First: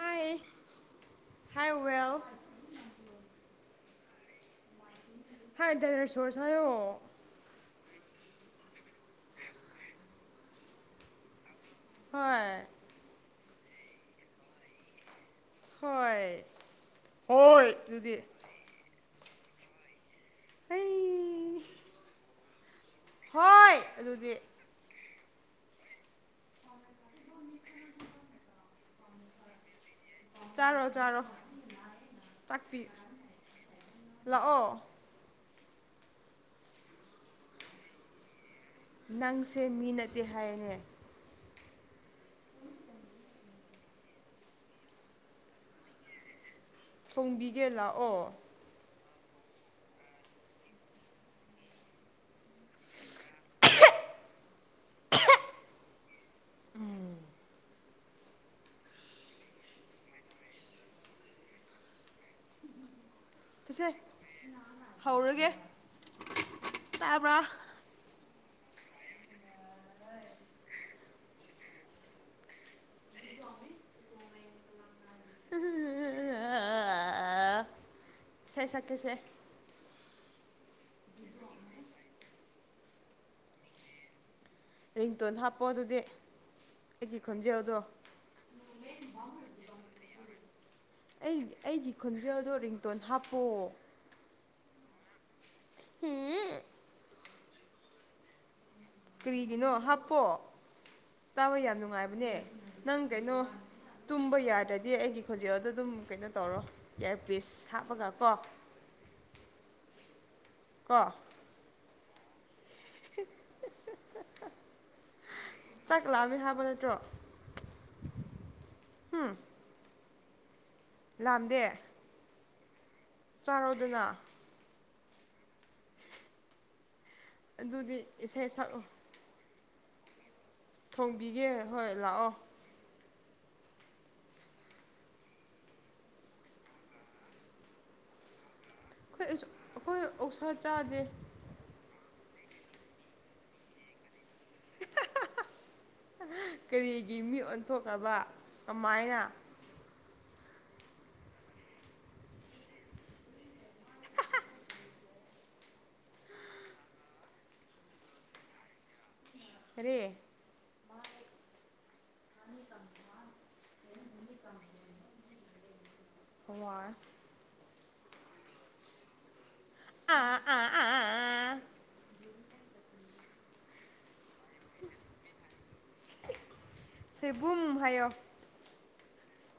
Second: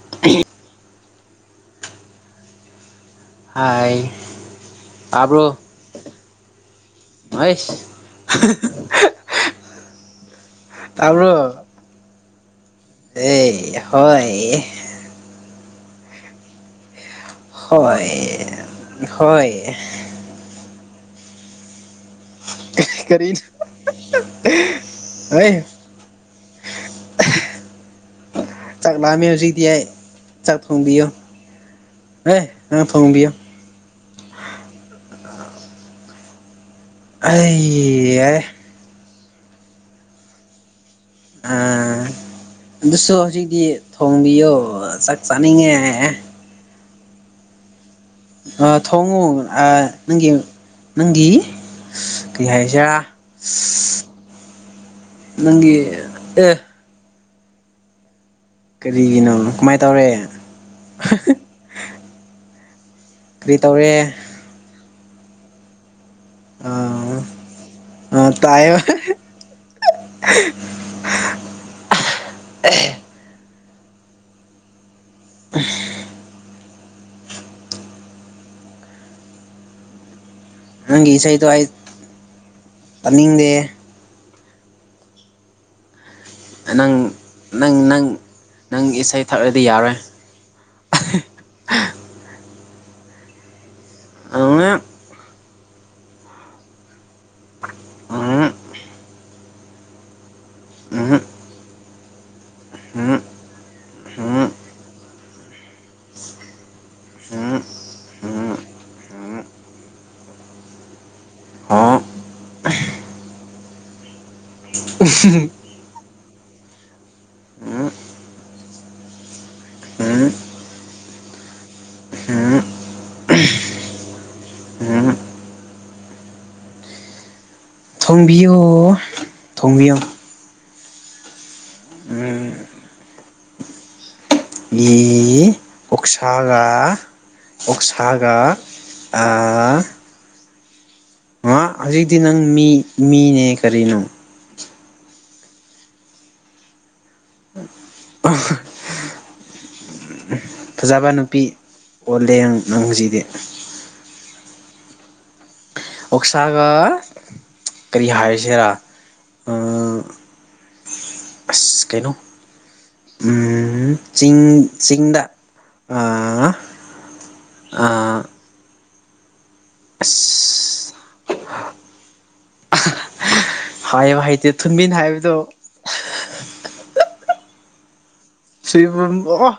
ꯍꯥꯏ ꯍꯥꯏꯋꯦꯜ ꯍꯥꯏ ꯍꯥꯏ ꯗꯥꯏꯔꯁꯣꯔꯁ ꯍꯥꯏꯌꯣ ꯑꯥꯏꯁ ꯇꯥꯕ꯭ꯔꯣ ꯍꯣꯏ ꯑꯦ ꯍꯣꯏ ꯍꯣꯏ ꯍꯣꯏ ꯑꯗꯨꯗꯤ ꯍꯣꯏ-ꯍꯣꯏ ꯑꯩꯩ ꯀꯔꯤꯅꯣ ꯑꯗꯨꯗꯤ ꯍꯣꯏ [unintelligible] ꯆꯥꯛ ꯂꯥꯝꯃꯦ ꯍꯧꯖꯤꯛꯇꯤ ꯑꯩ ꯆꯥꯛ ꯆꯥꯔꯣ ꯊꯣꯡꯕꯤꯌꯣ ꯆꯥꯔꯣ ꯑꯦ ꯇꯥꯛꯄꯤ ꯅꯪꯅ ꯊꯣꯡꯕꯤꯌꯣ ꯂꯥꯛꯑꯣ ꯑꯩ ꯌꯥꯔꯦ ꯅꯪꯁꯦ ꯃꯤ ꯅꯠꯇꯦ ꯍꯥꯏꯌꯦꯅꯦ ꯑ ꯑꯗꯨꯁꯨ ꯍꯧꯖꯤꯛꯇꯤ ꯊꯣꯡꯕꯤꯌꯣ ꯆꯥꯛ ꯆꯥꯅꯤꯡꯉꯦ ꯊꯣꯡꯕꯤꯒꯦ ꯂꯥꯛꯑꯣ ꯑ ꯊꯣꯡꯉꯣ ꯑ ꯅꯪꯒꯤ ꯅꯪꯒꯤ ꯀꯩ ꯍꯥꯏꯖꯤꯔ ꯅꯪꯒꯤ ꯑꯦ ꯑꯪ ꯀꯔꯤꯒꯤꯅꯣ ꯀꯃꯥꯏ ꯇꯧꯔꯦ ꯀꯔꯤ ꯇꯧꯔꯦ ꯇꯨꯁꯦ ꯍꯧꯔꯒꯦ ꯇꯥꯕ꯭ꯔꯥ ꯑ ꯇꯌꯦ ꯑ [unintelligible] ꯏꯁꯩꯁꯛ ꯀꯦꯁꯦ ꯅꯪꯒꯤ ꯏꯁꯩꯗꯣ ꯑꯩ ꯇꯥꯅꯤꯡꯗꯦ ꯔꯤꯡꯇꯣꯟ ꯍꯥꯞꯄꯣ ꯑꯗꯨꯗꯤ ꯅꯪ ꯑꯩꯒꯤ ꯅꯪ ꯈꯣꯟꯖꯦꯜꯗꯣ ꯅꯪ ꯅꯪ ꯏꯁꯩ ꯊꯛꯂꯗꯤ ꯌꯥꯔꯦ ꯑꯩ ꯑꯩꯒꯤ ꯈꯣꯟꯖꯦꯜꯗꯣ ꯔꯤꯡꯇꯣꯟ ꯍꯥꯞꯄꯣ [unintelligible] ꯍꯨꯝ ꯀꯔꯤꯒꯤꯅꯣ ꯍꯥꯞꯄꯣ ꯇꯥꯕ ꯌꯥꯝ ꯅꯨꯡꯉꯥꯏꯕꯅꯦ ꯅꯪ ꯀꯩꯅꯣ ꯇꯨꯝꯕ ꯌꯥꯗ꯭ꯔꯗꯤ ꯑꯩꯒꯤ ꯈꯖꯦꯜꯗꯣ ꯑꯗꯨꯝ ꯀꯩꯅꯣ ꯇꯧꯔꯣ ꯏꯌꯥꯔꯄꯤꯁ ꯍꯥꯞꯄꯒ ꯀꯣ ꯍꯥꯝ ꯀꯣ ꯆꯥꯛꯂꯥꯝꯃꯦ ꯍꯥꯏꯕ ꯅꯠꯇ꯭ꯔꯣ ꯂꯥꯝꯗꯦ ꯍꯝ ꯆꯥꯔꯣꯗꯅ ꯎꯝ ꯑꯗꯨꯗꯤ ꯏꯁꯩ ꯁꯛꯑꯣ ꯊꯣꯡꯕꯤꯌꯣ ꯊꯣꯡꯕꯤꯌꯣ ꯊꯣꯡꯕꯤꯒꯦ ꯍꯣꯏ ꯂꯥꯛꯑꯣ ꯌꯤ ꯑꯣꯛꯁꯥꯒ ꯑꯣꯛꯁꯥꯒ ꯈꯣꯏ ꯑꯩꯁꯨ ꯑꯈꯣꯏ ꯑꯣꯛꯁꯥ ꯆꯥꯗꯦ ꯑ ꯍꯧꯖꯤꯛꯇꯤ ꯅꯪ ꯃꯤ ꯃꯤꯅꯦ ꯀꯔꯤꯅꯨ ꯀꯔꯤꯒꯤ ꯃꯤ ꯑꯣꯟꯊꯣꯛꯈꯔꯥꯕ ꯀꯃꯥꯏꯅ ꯐꯖꯕ ꯅꯨꯄꯤ ꯑꯣꯜꯂꯦꯡ ꯅꯪꯖꯤꯗꯤ ꯑꯣꯛꯁꯥꯒ ꯀꯔꯤ ꯍꯥꯏꯁꯤꯔꯥ ꯑ ꯀꯔꯤ ꯑꯁ ꯀꯩꯅꯣ ꯎꯝ ꯆꯤꯡ ꯆꯤꯡꯗ ꯑꯥ [unintelligible] ꯑꯥ ꯑꯥ ꯑꯥ ꯑꯁ ꯑꯥ ꯍꯥꯏꯕ ꯍꯩꯇꯦ ꯊꯨꯟꯕꯤꯟ ꯍꯥꯏꯕꯗꯣ ꯁꯣꯏꯕꯨꯝ ꯍꯥꯏꯌꯣ ꯁꯣꯏꯕꯨꯝ ꯑꯣ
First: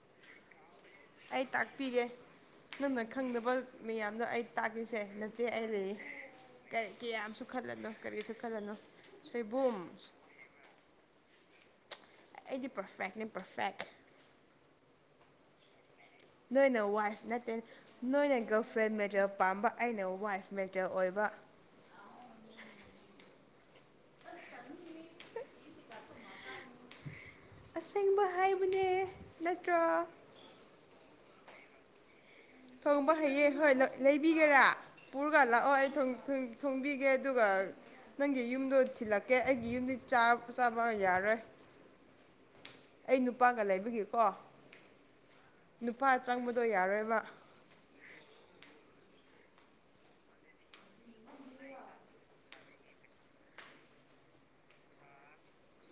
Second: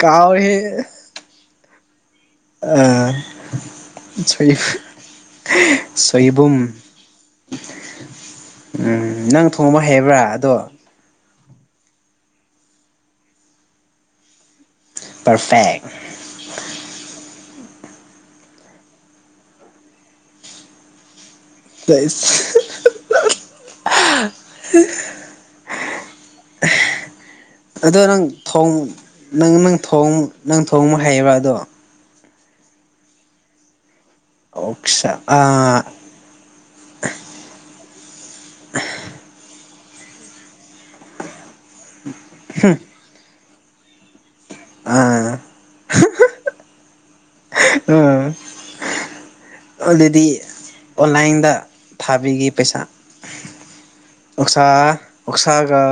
ꯀꯥꯎꯋꯦꯍ‌ꯦ ꯑꯩ ꯇꯥꯛꯄꯤꯒꯦ ꯅꯪꯅ ꯈꯪꯗꯕ ꯃꯌꯥꯝꯗꯣ ꯑꯩ ꯁꯣꯏ ꯇꯥꯛꯀꯦꯁꯦ ꯅꯆꯦ ꯑꯩ ꯂꯩꯔꯤ ꯁꯣꯏꯕꯨꯝ ꯀꯔꯤ ꯀꯌꯥꯝꯁꯨ ꯈꯜꯂꯅꯨ ꯀꯔꯤꯁꯨ ꯈꯜꯂꯅꯨ ꯎꯝ ꯅꯪ ꯁꯣꯏꯕꯨꯝ ꯊꯣꯡꯕ ꯍꯩꯕ꯭ꯔꯥ ꯑꯗꯣ ꯑꯩꯗꯤ ꯄꯔꯐꯦꯛꯅꯤ ꯄꯔꯐꯦꯛ ꯄꯔꯐꯦꯛ ꯅꯣꯏꯅ ꯋꯥꯏꯐ ꯅꯠꯇꯦ ꯅꯣꯏꯅ ꯒꯜꯐ꯭ꯔꯦꯟ ꯃꯦꯇ꯭ꯔ‌ꯌ‌ꯦꯜ ꯄꯥꯝꯕ ꯑꯩꯅ ꯋꯥꯏꯐ ꯃꯦꯇ꯭ꯔꯌ‌ꯦꯜ ꯑꯣꯏꯕ [unintelligible] ꯑꯗꯣ ꯑꯁꯦꯡꯕ ꯅꯪ ꯊꯣꯡ ꯍꯥꯏꯕꯅꯦ ꯅꯪ ꯅꯪ ꯅꯠꯇ꯭ꯔꯣ ꯊꯣꯡ ꯅꯪ ꯊꯣꯡꯕ ꯍꯩꯕ꯭ꯔꯥ ꯑꯗꯣ ꯊꯣꯡꯕ ꯍꯩꯌ‌ꯦ ꯍꯣꯏ ꯂ ꯂꯩꯕꯤꯒꯦꯔꯥ ꯑꯣꯛꯁꯥ ꯄꯨꯔꯒ ꯂꯥꯛꯑꯣ ꯑꯥ ꯑꯩ ꯊ‌ꯣꯡ ꯊ‌ꯣꯡ ꯊꯣꯡꯕꯤꯒꯦ ꯑꯗꯨꯒ ꯅꯪꯒꯤ ꯌꯨꯝꯗꯣ ꯊꯤꯜꯂꯛꯀꯦ ꯑꯩꯒꯤ ꯌꯨꯝꯗꯤ ꯆꯥ ꯆꯥꯕ ꯌꯥꯔꯣꯏ [unintelligible] ꯑꯩ ꯅꯨꯄꯥꯒ ꯂꯩꯕꯒꯤꯀꯣ ꯑꯥ ꯅꯨꯄꯥ ꯆꯪꯕꯗꯣ ꯌꯥꯔꯣꯏꯕ [unintelligible] ꯑꯗꯨꯗꯤ ꯑꯣꯟꯂꯥꯏꯟꯗ ꯊꯥꯕꯤꯒꯤ ꯄꯩꯁꯥ ꯑꯣꯛꯁꯥ ꯑꯣꯛꯁꯥꯒ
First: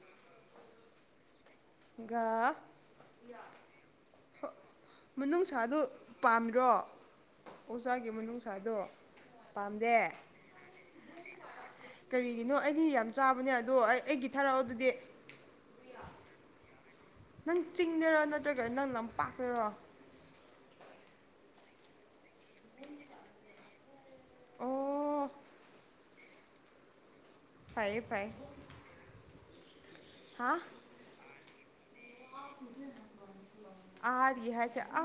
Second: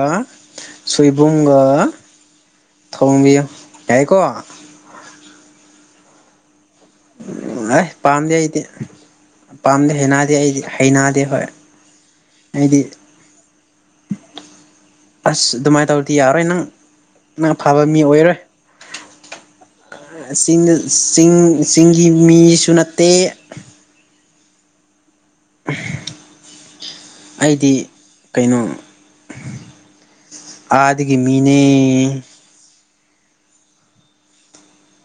ꯁꯣꯏꯕꯨꯝꯒ ꯒ ꯊꯣꯡꯕꯤꯌꯨ ꯌꯥꯏꯀꯣ ꯃꯅꯨꯡꯁꯥꯗ‌ꯣ ꯄꯥꯝꯃꯤꯔꯣ ꯑꯦ ꯑꯣꯛꯁꯥꯒꯤ ꯄꯥꯝꯗꯦ ꯑꯩꯗꯤ ꯃꯅꯨꯡꯁꯥꯗꯣ ꯄꯥꯝꯗꯦ ꯍꯩꯅꯗꯦ ꯑꯩꯗꯤ ꯍꯩꯅꯗꯦ ꯍꯣꯏ ꯀꯔꯤꯒꯤꯅꯣ ꯑꯩꯗꯤ ꯌꯥꯝ ꯆꯥꯕꯅꯦ ꯑꯗꯣ ꯑꯩ ꯑꯩꯒꯤ ꯊꯥꯔꯛꯑꯣ ꯑꯗꯨꯗꯤ ꯑꯁ ꯑꯗꯨꯃꯥꯏꯟ ꯇꯧꯔꯗꯤ ꯌꯥꯔꯔꯣꯏ ꯅꯪ ꯅꯪ ꯆꯤꯡꯗꯔꯣ ꯅꯠꯇ꯭ꯔꯒ ꯅꯪ ꯂꯝꯄꯥꯛꯇꯔꯣ ꯑ ꯆꯤꯡꯗ ꯆꯤꯡ ꯆꯤꯡꯒꯤ ꯃꯤꯁꯨ ꯅꯠꯇꯦ ꯑꯣ ꯑꯩꯗꯤ ꯐꯩꯌꯦ ꯐꯩꯌꯦ ꯀꯩꯅꯣ ꯍꯥ ꯑꯥꯗꯒꯤ ꯃꯤꯅꯦ [unintelligible] ꯑꯥꯗꯒꯤ ꯍꯥꯏꯁ‌ꯦ ꯑ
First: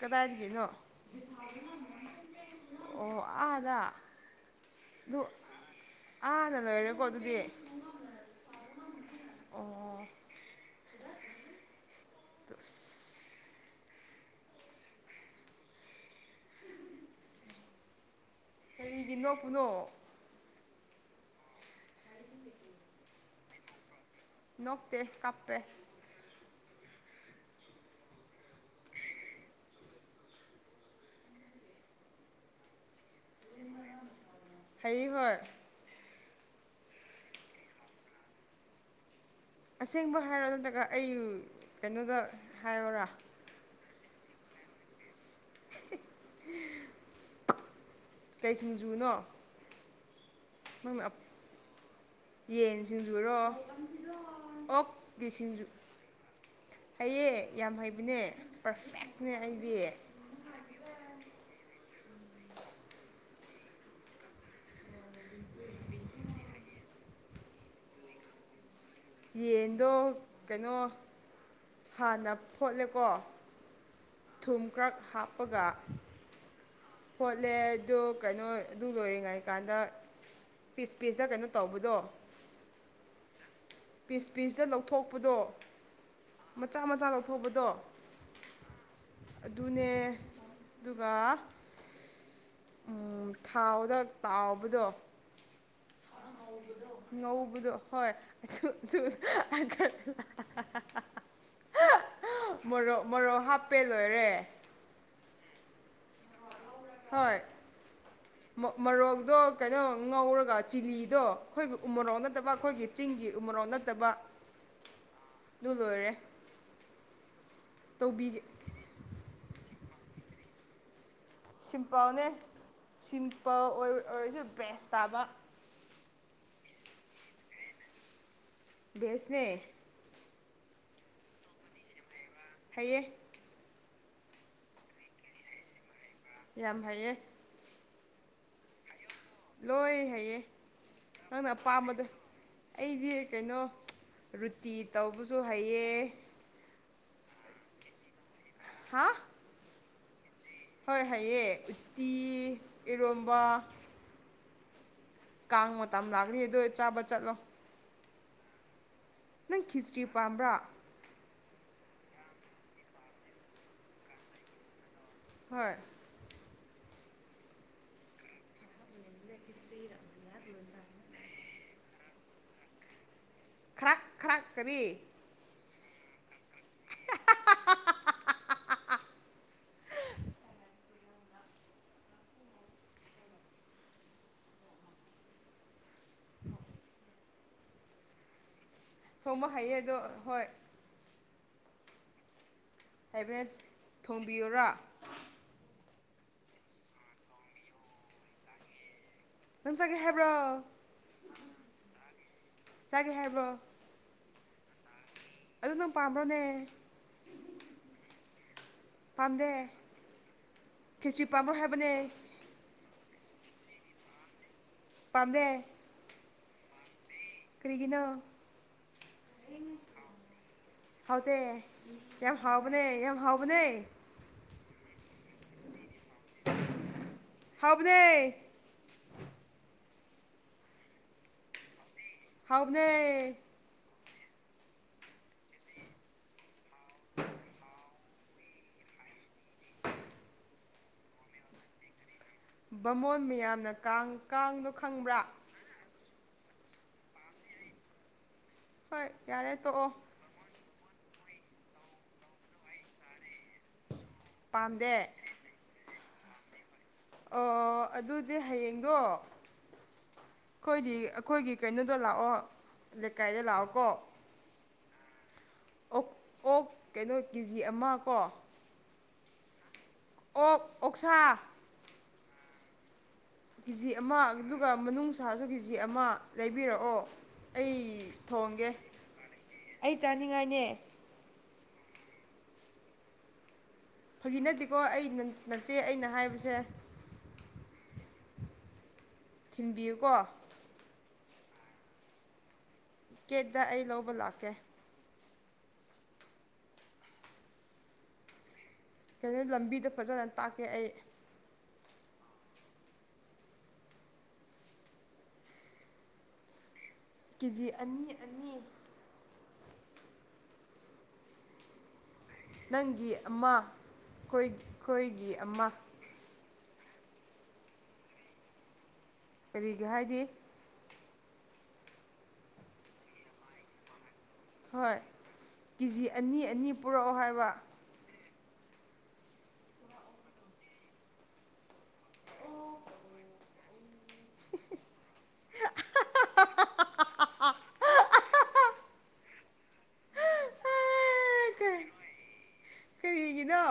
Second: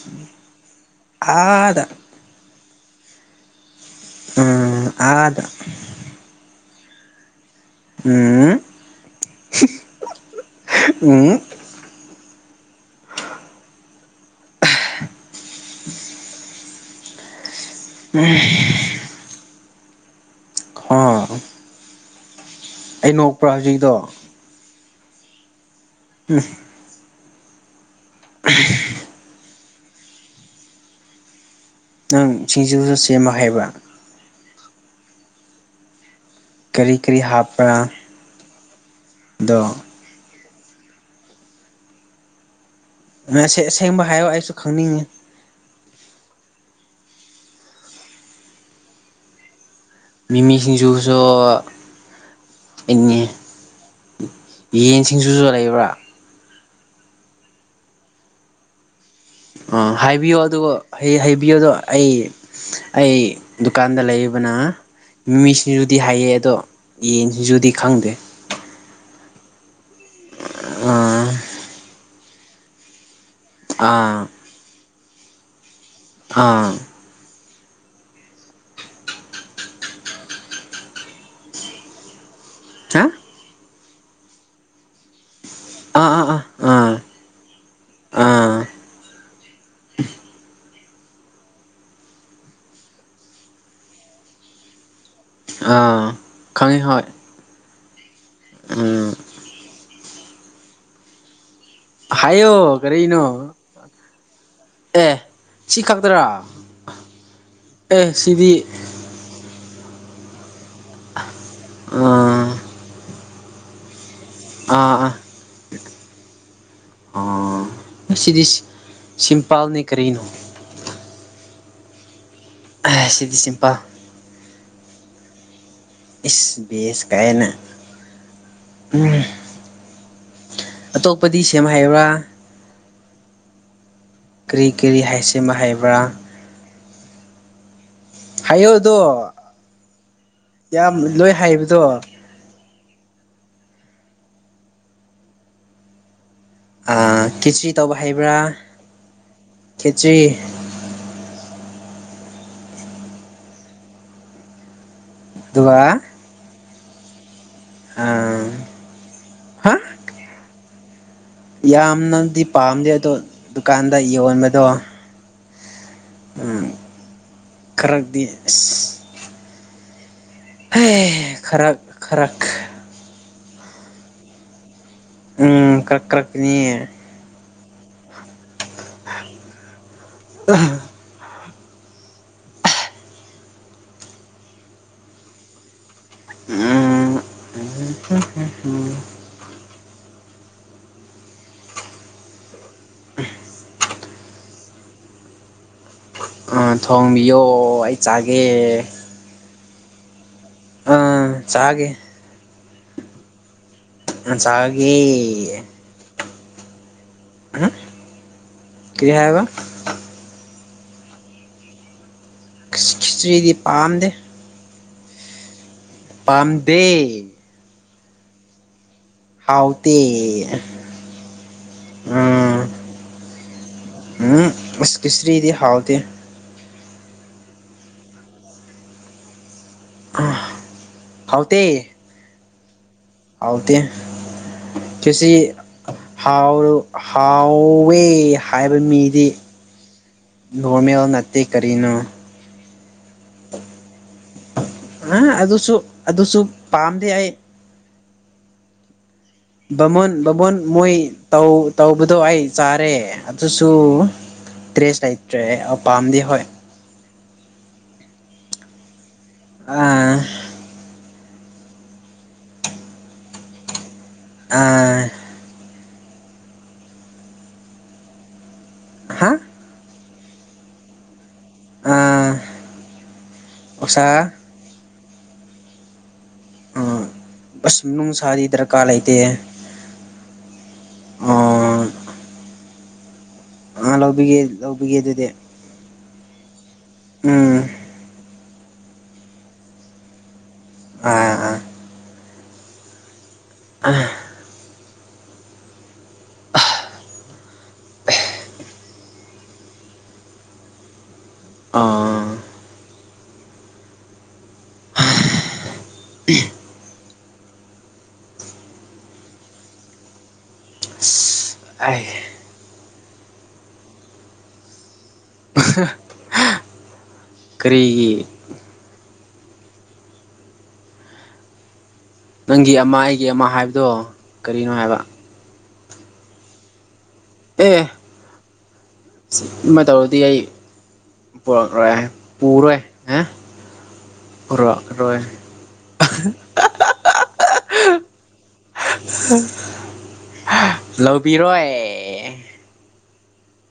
ꯀꯗꯥꯏꯗꯒꯤꯅꯣ ꯑꯥꯗ [unintelligible] ꯑꯣ ꯑꯥꯗ ꯎꯝ ꯑꯥꯗ ꯑꯥꯗ ꯂꯩꯔꯦꯀꯣ ꯑꯗꯨꯗꯤ ꯎꯝ ꯑꯣ ꯎꯝ [unintelligible] [inaudible] [unintelligible] ꯀꯔꯤꯒꯤ ꯅꯣꯛꯄꯅꯣ ꯈꯥ [inaudible] ꯑꯩ ꯅꯣꯛꯄ꯭ꯔꯥ ꯍꯧꯖꯤꯛꯗꯣ ꯅꯣꯛꯇꯦ ꯀꯞꯄꯦ ꯎꯝ [unintelligible] ꯅꯪ ꯁꯤꯡꯖꯨꯁꯨ ꯁꯦꯝꯃ ꯍꯩꯕ꯭ꯔꯥ ꯍꯩ ꯍꯣꯏ ꯀꯔꯤ ꯀꯔꯤ ꯍꯥꯞꯄ꯭ꯔꯥ ꯑꯗꯣ ꯑꯁꯦꯡꯕ ꯍꯥꯏꯔꯣ ꯅꯠꯇ꯭ꯔꯒ ꯑꯩ ꯀꯩꯅꯣꯗ ꯍꯥꯏꯔꯣꯔ ꯑꯁꯦꯡꯕ ꯍꯥꯏꯌꯣ ꯑꯩꯁꯨ ꯈꯪꯅꯤꯡꯉꯤ [unintelligible] ꯀꯩ ꯁꯤꯡꯖꯨꯅꯣ ꯃꯤꯃꯤ ꯅꯪꯅ ꯁꯤꯡꯖꯨꯁꯨ ꯌꯦꯟ ꯁꯤꯡꯖꯨꯔꯣ ꯑꯣꯛꯀꯤ ꯌꯦꯟꯁꯤꯡꯖꯨꯁꯨ ꯁꯤꯡꯖꯨ ꯂꯩꯕ꯭ꯔꯥ ꯍꯩꯌꯦ ꯌꯥꯝ ꯍꯩꯕꯅꯦ ꯄꯔꯐꯦꯛ ꯑꯥ ꯍꯥꯏ ꯍꯥꯏꯕꯤꯌꯣ ꯑꯗꯨꯒ ꯍꯩꯕꯤꯌꯣꯗꯣ ꯑꯩ ꯑꯩ ꯗꯨꯀꯥꯟꯗ ꯂꯩꯕꯅ ꯃꯤꯃꯤ ꯁꯤꯡꯖꯨꯗꯤ ꯍꯩꯌꯦ ꯑꯗꯣ ꯌꯦꯟ ꯁꯤꯡꯖꯨꯁꯗꯤ ꯈꯪꯗꯦ ꯌꯦꯟꯗꯣ ꯀꯩꯅꯣ ꯑꯥ ꯍꯥꯟꯅ ꯐꯣꯠꯂꯦꯀꯣ ꯑꯥ ꯊꯨꯝ ꯀ꯭ꯔꯛ ꯍꯥꯞꯄꯒ ꯑꯥ ꯐꯣꯠꯂꯦ ꯑꯗꯨ ꯀꯩꯅꯣ ꯑꯗꯨ ꯂꯣꯏꯔꯤꯉꯩ ꯀꯥꯟꯗ ꯄꯤꯁ ꯄꯤꯁꯇ ꯀꯩꯅꯣ ꯇꯧꯕꯗꯣ ꯍꯥ ꯄꯤꯁ ꯄꯤꯁꯗ ꯂꯧꯊꯣꯛꯄꯗꯣ ꯑꯥ ꯑꯥ ꯑꯥ ꯃꯆꯥ ꯑꯥ ꯃꯆꯥ ꯂꯧꯊꯣꯛꯄꯗꯣ ꯑꯥ ꯑꯗꯨꯅꯦ ꯑꯗꯨꯒ ꯎꯝ ꯊꯥꯎꯗ ꯇꯥꯎꯕꯗꯣ ꯑꯥ ꯈꯪꯉꯤ ꯉꯧꯕꯗꯨ, ꯍꯣꯏ ꯉꯧꯕꯗꯨ ꯍꯣꯏ ꯎꯝ [unintelligible] ꯍꯥꯏꯌꯣ ꯃꯣꯔꯣꯛ ꯃꯣꯔꯣꯛ ꯀꯔꯤꯅꯣ ꯍꯥꯞꯄꯦ ꯂꯣꯏꯔꯦ ꯑꯦ ꯁꯤ ꯈꯛꯇꯔꯥ ꯍꯣꯏ ꯑꯦ ꯁꯤꯗꯤ ꯃꯣ ꯃꯣꯔꯣꯛꯗꯣ ꯀꯩꯅꯣ ꯉꯧꯔꯒ ꯆꯤꯂꯤꯗꯣ ꯑꯩꯈꯣꯏꯒꯤ ꯎꯃꯣꯔꯣꯛ ꯅꯠꯇꯕ ꯑꯥ ꯑꯩꯈꯣꯏꯒꯤ ꯆꯤꯡꯒꯤ ꯎꯃꯣꯔꯣꯛ ꯅꯠꯇꯕ ꯑꯥ ꯑꯥ ꯗꯨ ꯂꯣꯏꯔꯦ꯫ ꯑꯣ ꯇꯧꯕꯤꯒꯦ ꯉꯁꯤꯗꯤ ꯁꯤꯝꯄꯥꯜꯅꯤ ꯀꯔꯤꯅꯣ꯫ ꯁꯤꯝꯄꯜꯅꯦ ꯑꯦ ꯁꯤꯗꯤ ꯁꯤꯝꯄꯜ ꯑꯣꯏ ꯑꯣꯏꯔꯖꯨ ꯕꯦꯁ ꯇꯥꯕ꯫ ꯏꯁ ꯕꯦꯁ ꯀꯥꯏꯌꯦꯅ꯫ ꯕꯦꯁꯅꯦ꯫ ꯑꯇꯣꯞꯄꯗꯤ ꯁꯦꯝ ꯍꯩꯕꯔꯥ꯫ ꯍꯩꯌꯦ꯫ ꯀꯔꯤ ꯀꯔꯤ ꯍꯥꯏꯁꯦꯝꯕ ꯍꯩꯕ꯭ꯔꯥ꯫ ꯌꯥꯝ ꯍꯩꯌꯦ꯫ ꯍꯥꯏꯌꯣꯗꯣ꯫ ꯂꯣꯏ ꯍꯩꯌꯦ [unintelligible] ꯅꯪꯅ ꯍꯩꯕꯗꯣ ꯑꯄꯥꯝꯕꯗꯣ [unintelligible] ꯑꯩꯗꯤ ꯀꯩꯅꯣ ꯔꯨꯇꯤ ꯇꯧꯕꯁꯨ ꯍꯩꯌꯦ꯫ ꯑ ꯀꯤꯆ꯭ꯔꯤ ꯇꯧꯕ ꯍꯩꯕ꯭ꯔꯥ꯫ ꯍꯥ ꯈꯦꯆ꯭ꯔꯤ [unintelligible] ꯍꯣꯏ ꯍꯩꯌꯦ ꯑꯨꯠꯇꯤ ꯏꯔꯣꯝꯕ꯫ ꯀꯥꯡ ꯑꯗꯨꯒ ꯃꯇꯝ ꯂꯥꯛꯂꯤ ꯑꯗꯨꯏ ꯆꯥꯕ ꯆꯠꯂꯣ꯫ ꯍ꯫ ꯅꯪ ꯈꯤꯆ꯭ꯔꯤ ꯄꯥꯝꯕ꯭ꯔꯥ꯫ ꯌꯥꯝꯅꯗꯤ ꯄꯥꯝꯗꯦ ꯑꯗꯣ ꯗꯨꯀꯥꯟꯗ ꯌꯣꯟꯕꯗꯣ ꯍꯣꯏ꯫ ꯎꯝ ꯈꯔꯗꯤ ꯑꯩꯁ ꯕꯂꯦꯛ ꯍꯤꯁꯇꯔꯤꯗ ꯃꯌꯥꯝ ꯂꯣꯏ ꯍꯩ ꯈꯔꯛ ꯈꯔꯛ ꯈꯔꯥꯛ ꯈꯔꯥꯛ ꯀꯔꯤ꯫ ꯎꯝ ꯀꯔꯛ ꯀꯔꯛꯅꯤ꯫ [unintelligible] ꯎꯝ꯫ ꯊꯣꯡꯕ ꯍꯩꯌꯦ ꯑꯗꯣ ꯍꯣꯏ꯫ ꯍꯩꯔꯦ ꯊꯣꯡꯕꯤꯌꯨꯔꯥ꯫ ꯑ ꯊꯣꯡꯕꯤꯌꯣ ꯑꯩ ꯆꯥꯒꯦ꯫ ꯅꯪ ꯆꯥꯒꯦ ꯍꯥꯏꯕ꯭ꯔꯣ꯫ ꯑ ꯆꯥꯒꯦ꯫ ꯆꯥꯒꯦ ꯍꯥꯏꯕ꯭ꯔꯣ꯫ ꯑ ꯆꯥꯒꯦ꯫ ꯑꯗꯨ ꯅꯪ ꯄꯥꯝꯕ꯭ꯔꯣꯅꯦ꯫ [unintelligible] ꯀꯔꯤ ꯍꯥꯏꯕ ꯄꯥꯝꯗꯦ ꯈꯦꯆꯤ ꯄꯥꯝꯕ꯭ꯔꯣ ꯍꯥꯏꯕꯅꯦ꯫ ꯈꯤꯆꯔꯤꯗꯤ ꯄꯥꯗꯦ꯫ ꯄꯥꯝꯗꯦ꯫ ꯄꯝꯗꯦ꯫ ꯀꯔꯤꯒꯤꯅꯣ꯫ ꯍꯥꯎꯇꯦ꯫ ꯍꯥꯎꯇꯦ ꯌꯥꯝ ꯍꯥꯎꯕꯅꯦ ꯌꯥꯝ ꯍꯥꯎꯕꯅꯦ꯫ ꯑꯨꯝ ꯑꯁ ꯀꯤꯆꯔꯤꯗꯤ ꯍꯥꯎꯇꯦ꯫ ꯍꯥꯎꯕꯅꯦ꯫ ꯍꯥꯎꯇꯦ ꯍꯥꯎꯕꯅꯦ ꯍꯥꯎꯇꯦ ꯈꯦꯆꯤ ꯍꯥꯎꯔ ꯍꯥꯎꯋꯦ ꯍꯥꯏꯕ ꯃꯤꯗꯤ ꯅꯣꯔꯃꯦꯜ ꯅꯠꯇꯦ ꯀꯔꯤꯅꯣ ꯕꯃꯣꯟ ꯃꯤꯌꯥꯝꯅ ꯀꯥꯡ ꯀꯥꯡꯗꯣ ꯈꯪꯕ꯭ꯔꯥ ꯑꯥ ꯑꯗꯨꯁꯨ ꯑꯗꯨꯁꯨ ꯄꯥꯝꯗꯤ ꯑꯩ ꯍꯣꯏ ꯌꯥꯔꯦ ꯇꯣꯛꯑꯣ ꯕꯃꯣꯟ ꯃꯣꯏ ꯇꯧ ꯇꯧꯕꯗꯣ ꯑꯩ ꯆꯥꯔꯦ ꯑꯗꯨꯁꯨ ꯄꯥꯝꯗꯦ ꯇ꯭ꯔꯦꯁ ꯂꯩꯇꯦ ꯇ꯭ꯔꯦ ꯄꯥꯝꯗꯤ ꯍꯣꯏ ꯑꯣ ꯑꯗꯨꯗꯤ ꯍꯌꯦꯡꯗꯣ ꯑꯥ ꯑꯩꯈꯣꯏꯗꯤ ꯑꯩꯈꯣꯏꯒꯤ ꯀꯩꯅꯣꯗ ꯂꯥꯛꯑꯣ ꯂꯩꯀꯥꯏꯗ ꯂꯥꯛꯑꯣꯀꯣ ꯑ ꯑꯣ ꯑꯣꯛ ꯀꯩꯅꯣ ꯀꯦꯖꯤ ꯑꯃ ꯀꯣ ꯍꯥ ꯑꯣꯛ ꯑꯣꯛꯁꯥ ꯑꯥ ꯀꯦ ꯖꯤ ꯑꯃ ꯑꯣꯛꯁꯥ ꯑꯗꯨꯒ ꯃꯅꯨꯡ ꯁꯥꯥꯁꯨ ꯀꯦ ꯖꯤ ꯑꯃ ꯂꯩꯕꯤꯔꯛꯑꯣ ꯑꯥ ꯑꯩ ꯑꯁ ꯅꯨꯡꯁꯥꯗꯤ ꯊꯣꯡꯒꯦ ꯗꯔꯀꯥꯔ ꯂꯩꯇꯦ ꯑꯩ ꯆꯥꯅꯤꯡꯉꯥꯏꯅꯦ ꯑꯥ ꯑꯥ ꯐꯥꯒꯤ ꯂꯧꯕꯤꯒꯦ ꯅꯠꯇꯦꯀꯣ ꯂꯧꯕꯤꯒꯦ ꯑꯩ ꯑꯗꯨꯗꯤ ꯅꯠꯆꯦ ꯑꯩꯅ ꯍꯥꯏꯕꯁꯦ ꯎꯝ ꯊꯤꯟꯕꯤꯌꯨꯀꯣ ꯑꯥ ꯑꯥ ꯒꯦꯠꯗ ꯑꯩ ꯂꯧꯕ ꯂꯥꯛꯀꯦ ꯀꯣ ꯂꯝꯕꯤꯗ ꯐꯖꯅ ꯇꯥꯛꯀꯦ ꯑꯩ ꯑꯥ [unintelligible] ꯀꯦ ꯖꯤ ꯑꯅꯤ ꯑꯅꯤ [unintelligible] ꯑꯩ ꯅꯪꯒꯤ ꯑꯃꯥ ꯑꯩꯈꯣꯏꯒꯤ ꯑꯃ ꯀꯔꯤꯒꯤ ꯀꯔꯤꯒꯤ ꯍꯥꯏꯗꯤ ꯅꯪꯒꯤ ꯑꯃ ꯑꯩꯒꯤ ꯑꯃ ꯍꯥꯏꯕꯗꯣ ꯀꯔꯤꯅꯣ ꯍꯣꯏ ꯍꯥꯏꯕ ꯀꯦꯖꯤ ꯑꯅꯤ ꯑꯅꯤ ꯄꯨꯔꯛꯑꯣ ꯍꯥꯏꯕ ꯑꯦ ꯁꯤꯃꯥ ꯇꯧꯔꯗꯤ ꯑꯩ ꯄꯨꯔ ꯄꯨꯔꯣꯏ ꯍꯦ ꯄꯨꯔꯛꯑꯔꯣꯏ [unintelligible] ꯂꯧꯕꯤꯔꯣꯏ ꯀꯩꯒꯤꯅꯣ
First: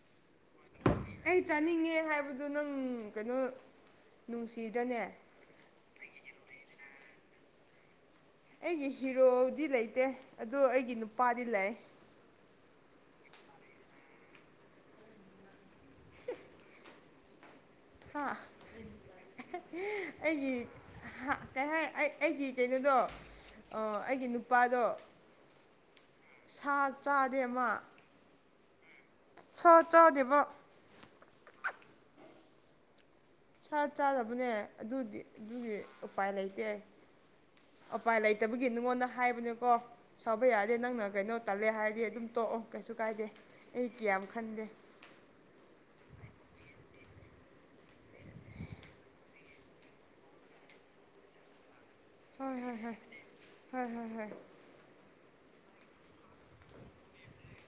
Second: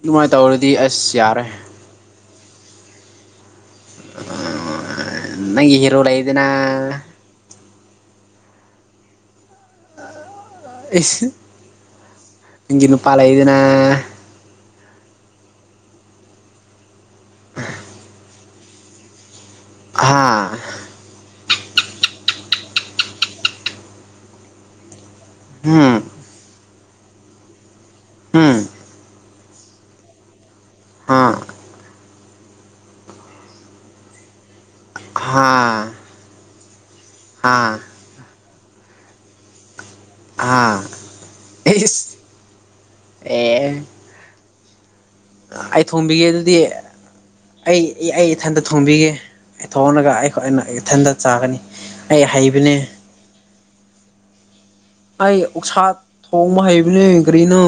ꯑꯗꯨꯃꯥꯏ ꯇꯧꯔꯗꯤ ꯑꯁ ꯌꯥꯔꯦ ꯑꯗꯨ ꯅꯪ ꯀꯩꯅꯣ ꯅꯨꯡꯁꯤꯗꯅꯦ ꯅꯪꯒꯤ ꯍꯤꯔꯣ ꯂꯩꯗꯅ ꯑꯩꯒꯤ ꯍꯤꯔꯣꯗꯤ ꯂꯩꯇꯦ ꯑꯗꯣ ꯑꯩꯒꯤ ꯑꯩꯁ ꯅꯨꯄꯥꯗꯤ ꯂꯩ ꯅꯪꯒꯤ ꯅꯨꯄꯥ ꯂꯩꯗꯅ ꯍꯥ ꯑꯩꯒꯤ ꯍꯥ ꯍꯥꯏ ꯀꯩ ꯍꯥꯏ ꯑꯩ ꯑꯩꯒꯤ ꯀꯩꯅꯣꯗꯣ ꯑꯣ ꯑꯩꯒꯤ ꯅꯨꯄꯥꯗꯣ ꯍꯝ ꯁꯥ ꯆꯥꯗꯦ ꯃꯥ ꯍꯝ ꯁꯥ ꯆꯥꯗꯦꯕ ꯍꯥ ꯁꯥ ꯆꯥꯗꯕꯅꯦ ꯑꯗꯨꯗꯤ ꯍꯥ ꯑꯗꯨꯒꯤ ꯎꯄꯥꯏ ꯂꯩꯇꯦ ꯍꯥ ꯎꯄꯥꯏ ꯂꯩꯇꯕꯒꯤ ꯅꯉꯣꯟꯗ ꯍꯥꯏꯕꯅꯦꯀꯣ ꯁꯥꯎꯕ ꯍꯥ ꯌꯥꯗꯦ ꯅꯪꯅ ꯀꯩꯅꯣ ꯇꯜꯂꯦ ꯍꯥꯏꯔꯗꯤ ꯏꯁ ꯑꯗꯨꯝ ꯇꯣꯛꯑꯣ ꯀꯩꯁꯨ ꯀꯥꯏꯗꯦ ꯑꯦ ꯑꯩ ꯀ꯭ꯌꯥꯝ ꯈꯟꯗꯦ ꯑꯩ ꯊꯣꯝꯕꯤꯒꯦ ꯑꯗꯨꯗꯤ ꯑꯩ ꯏ ꯑꯩ ꯏꯊꯟꯗ ꯊꯣꯡꯕꯤꯒꯦ ꯊꯣꯡꯔꯒ ꯑꯩꯈ ꯑꯩꯅ ꯏꯊꯟꯗ ꯆꯥꯒꯅꯤ ꯑꯩ ꯍꯣꯏ ꯍꯣꯏ ꯍꯩꯕꯅꯦ ꯍꯣꯏ ꯍꯣꯏ ꯍꯣꯏ ꯍꯣꯏ ꯑꯩ ꯑꯣꯛꯁꯥ ꯊꯣꯡꯕ ꯍꯩꯕꯅꯦ ꯀꯔꯤꯅꯣ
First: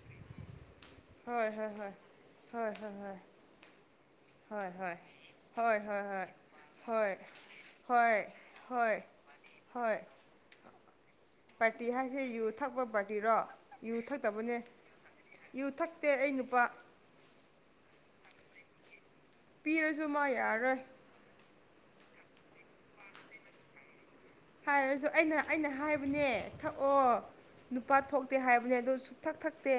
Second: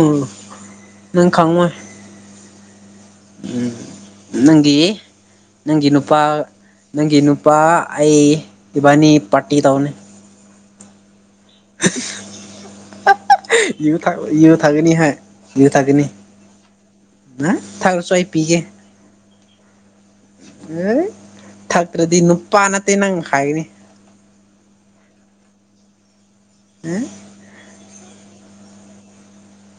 ꯅꯪ ꯍꯣꯏ ꯈꯪꯉꯣꯏ ꯍꯣꯏ ꯍꯣꯏ ꯍꯣꯏ ꯍꯣꯏ ꯍꯣꯏ ꯍꯣꯏ ꯅꯪꯒꯤ ꯍꯣꯏ ꯅꯪꯒꯤ ꯍꯣꯏ ꯅꯨꯄꯥ ꯍꯣꯏ ꯅꯪꯒꯤ ꯍꯣꯏ ꯅꯨꯄꯥ ꯍꯣꯏ ꯍꯣꯏ ꯑꯩ ꯍꯣꯏ ꯏꯕꯥꯅꯤ ꯍꯣꯏ ꯄꯥꯔꯇꯤ ꯇꯧꯅꯤ ꯍꯣꯏ ꯄꯥꯔꯇꯤ ꯍꯥꯏꯁꯦ ꯌꯨ ꯊꯛꯄ ꯄꯥꯔꯇꯤꯔꯣ ꯌꯨ ꯊꯛ ꯌꯨ ꯊꯛꯇꯕꯅꯦ ꯊꯛꯒꯅꯤ ꯍꯥꯏ ꯌꯨ ꯊꯛꯇꯦ ꯑꯩ ꯅꯨꯄꯥ ꯅ ꯊꯛꯔꯁꯨ ꯑꯩ ꯄꯤꯒꯦ ꯄꯤꯔꯁꯨ ꯃꯣꯏ ꯑꯦ ꯊꯛꯇ꯭ꯔꯗꯤ ꯅꯨꯄꯥ ꯅꯠꯇꯦ ꯅꯪ ꯍꯥꯏꯒꯅꯤ ꯍꯥꯏꯔꯁꯨ ꯑꯩꯅ ꯑꯩꯅ ꯍꯥꯏꯕꯅꯦ ꯊꯛꯑꯣ ꯅꯨꯄꯥ ꯊꯣꯛꯇꯦ ꯍꯥꯏꯕꯅꯦ ꯑꯗꯣ ꯁꯨꯛꯊꯛ ꯊꯛꯇꯦ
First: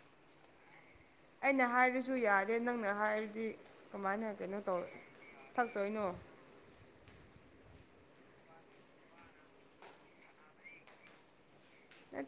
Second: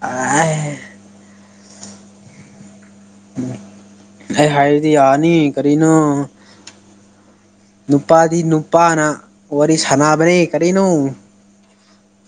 ꯑꯥꯏ ꯑꯩꯅ ꯍꯥꯏꯔꯁꯨ ꯌꯥꯗꯦ ꯅꯪꯅ ꯍꯥꯏꯔꯗꯤ ꯀꯃꯥꯏꯅ ꯑꯩ ꯀꯩꯅꯣ ꯇꯧ ꯍꯥꯏꯔꯗꯤ ꯌꯥꯅꯤ ꯀꯔꯤꯅꯣ ꯊꯛꯇꯣꯏꯅꯣ ꯅꯨꯄꯥꯗꯤ ꯅꯨꯄꯥꯅ ꯋꯥꯔꯤ ꯁꯥꯟꯅꯕꯅꯦ ꯀꯔꯤꯅꯣ ꯅꯠ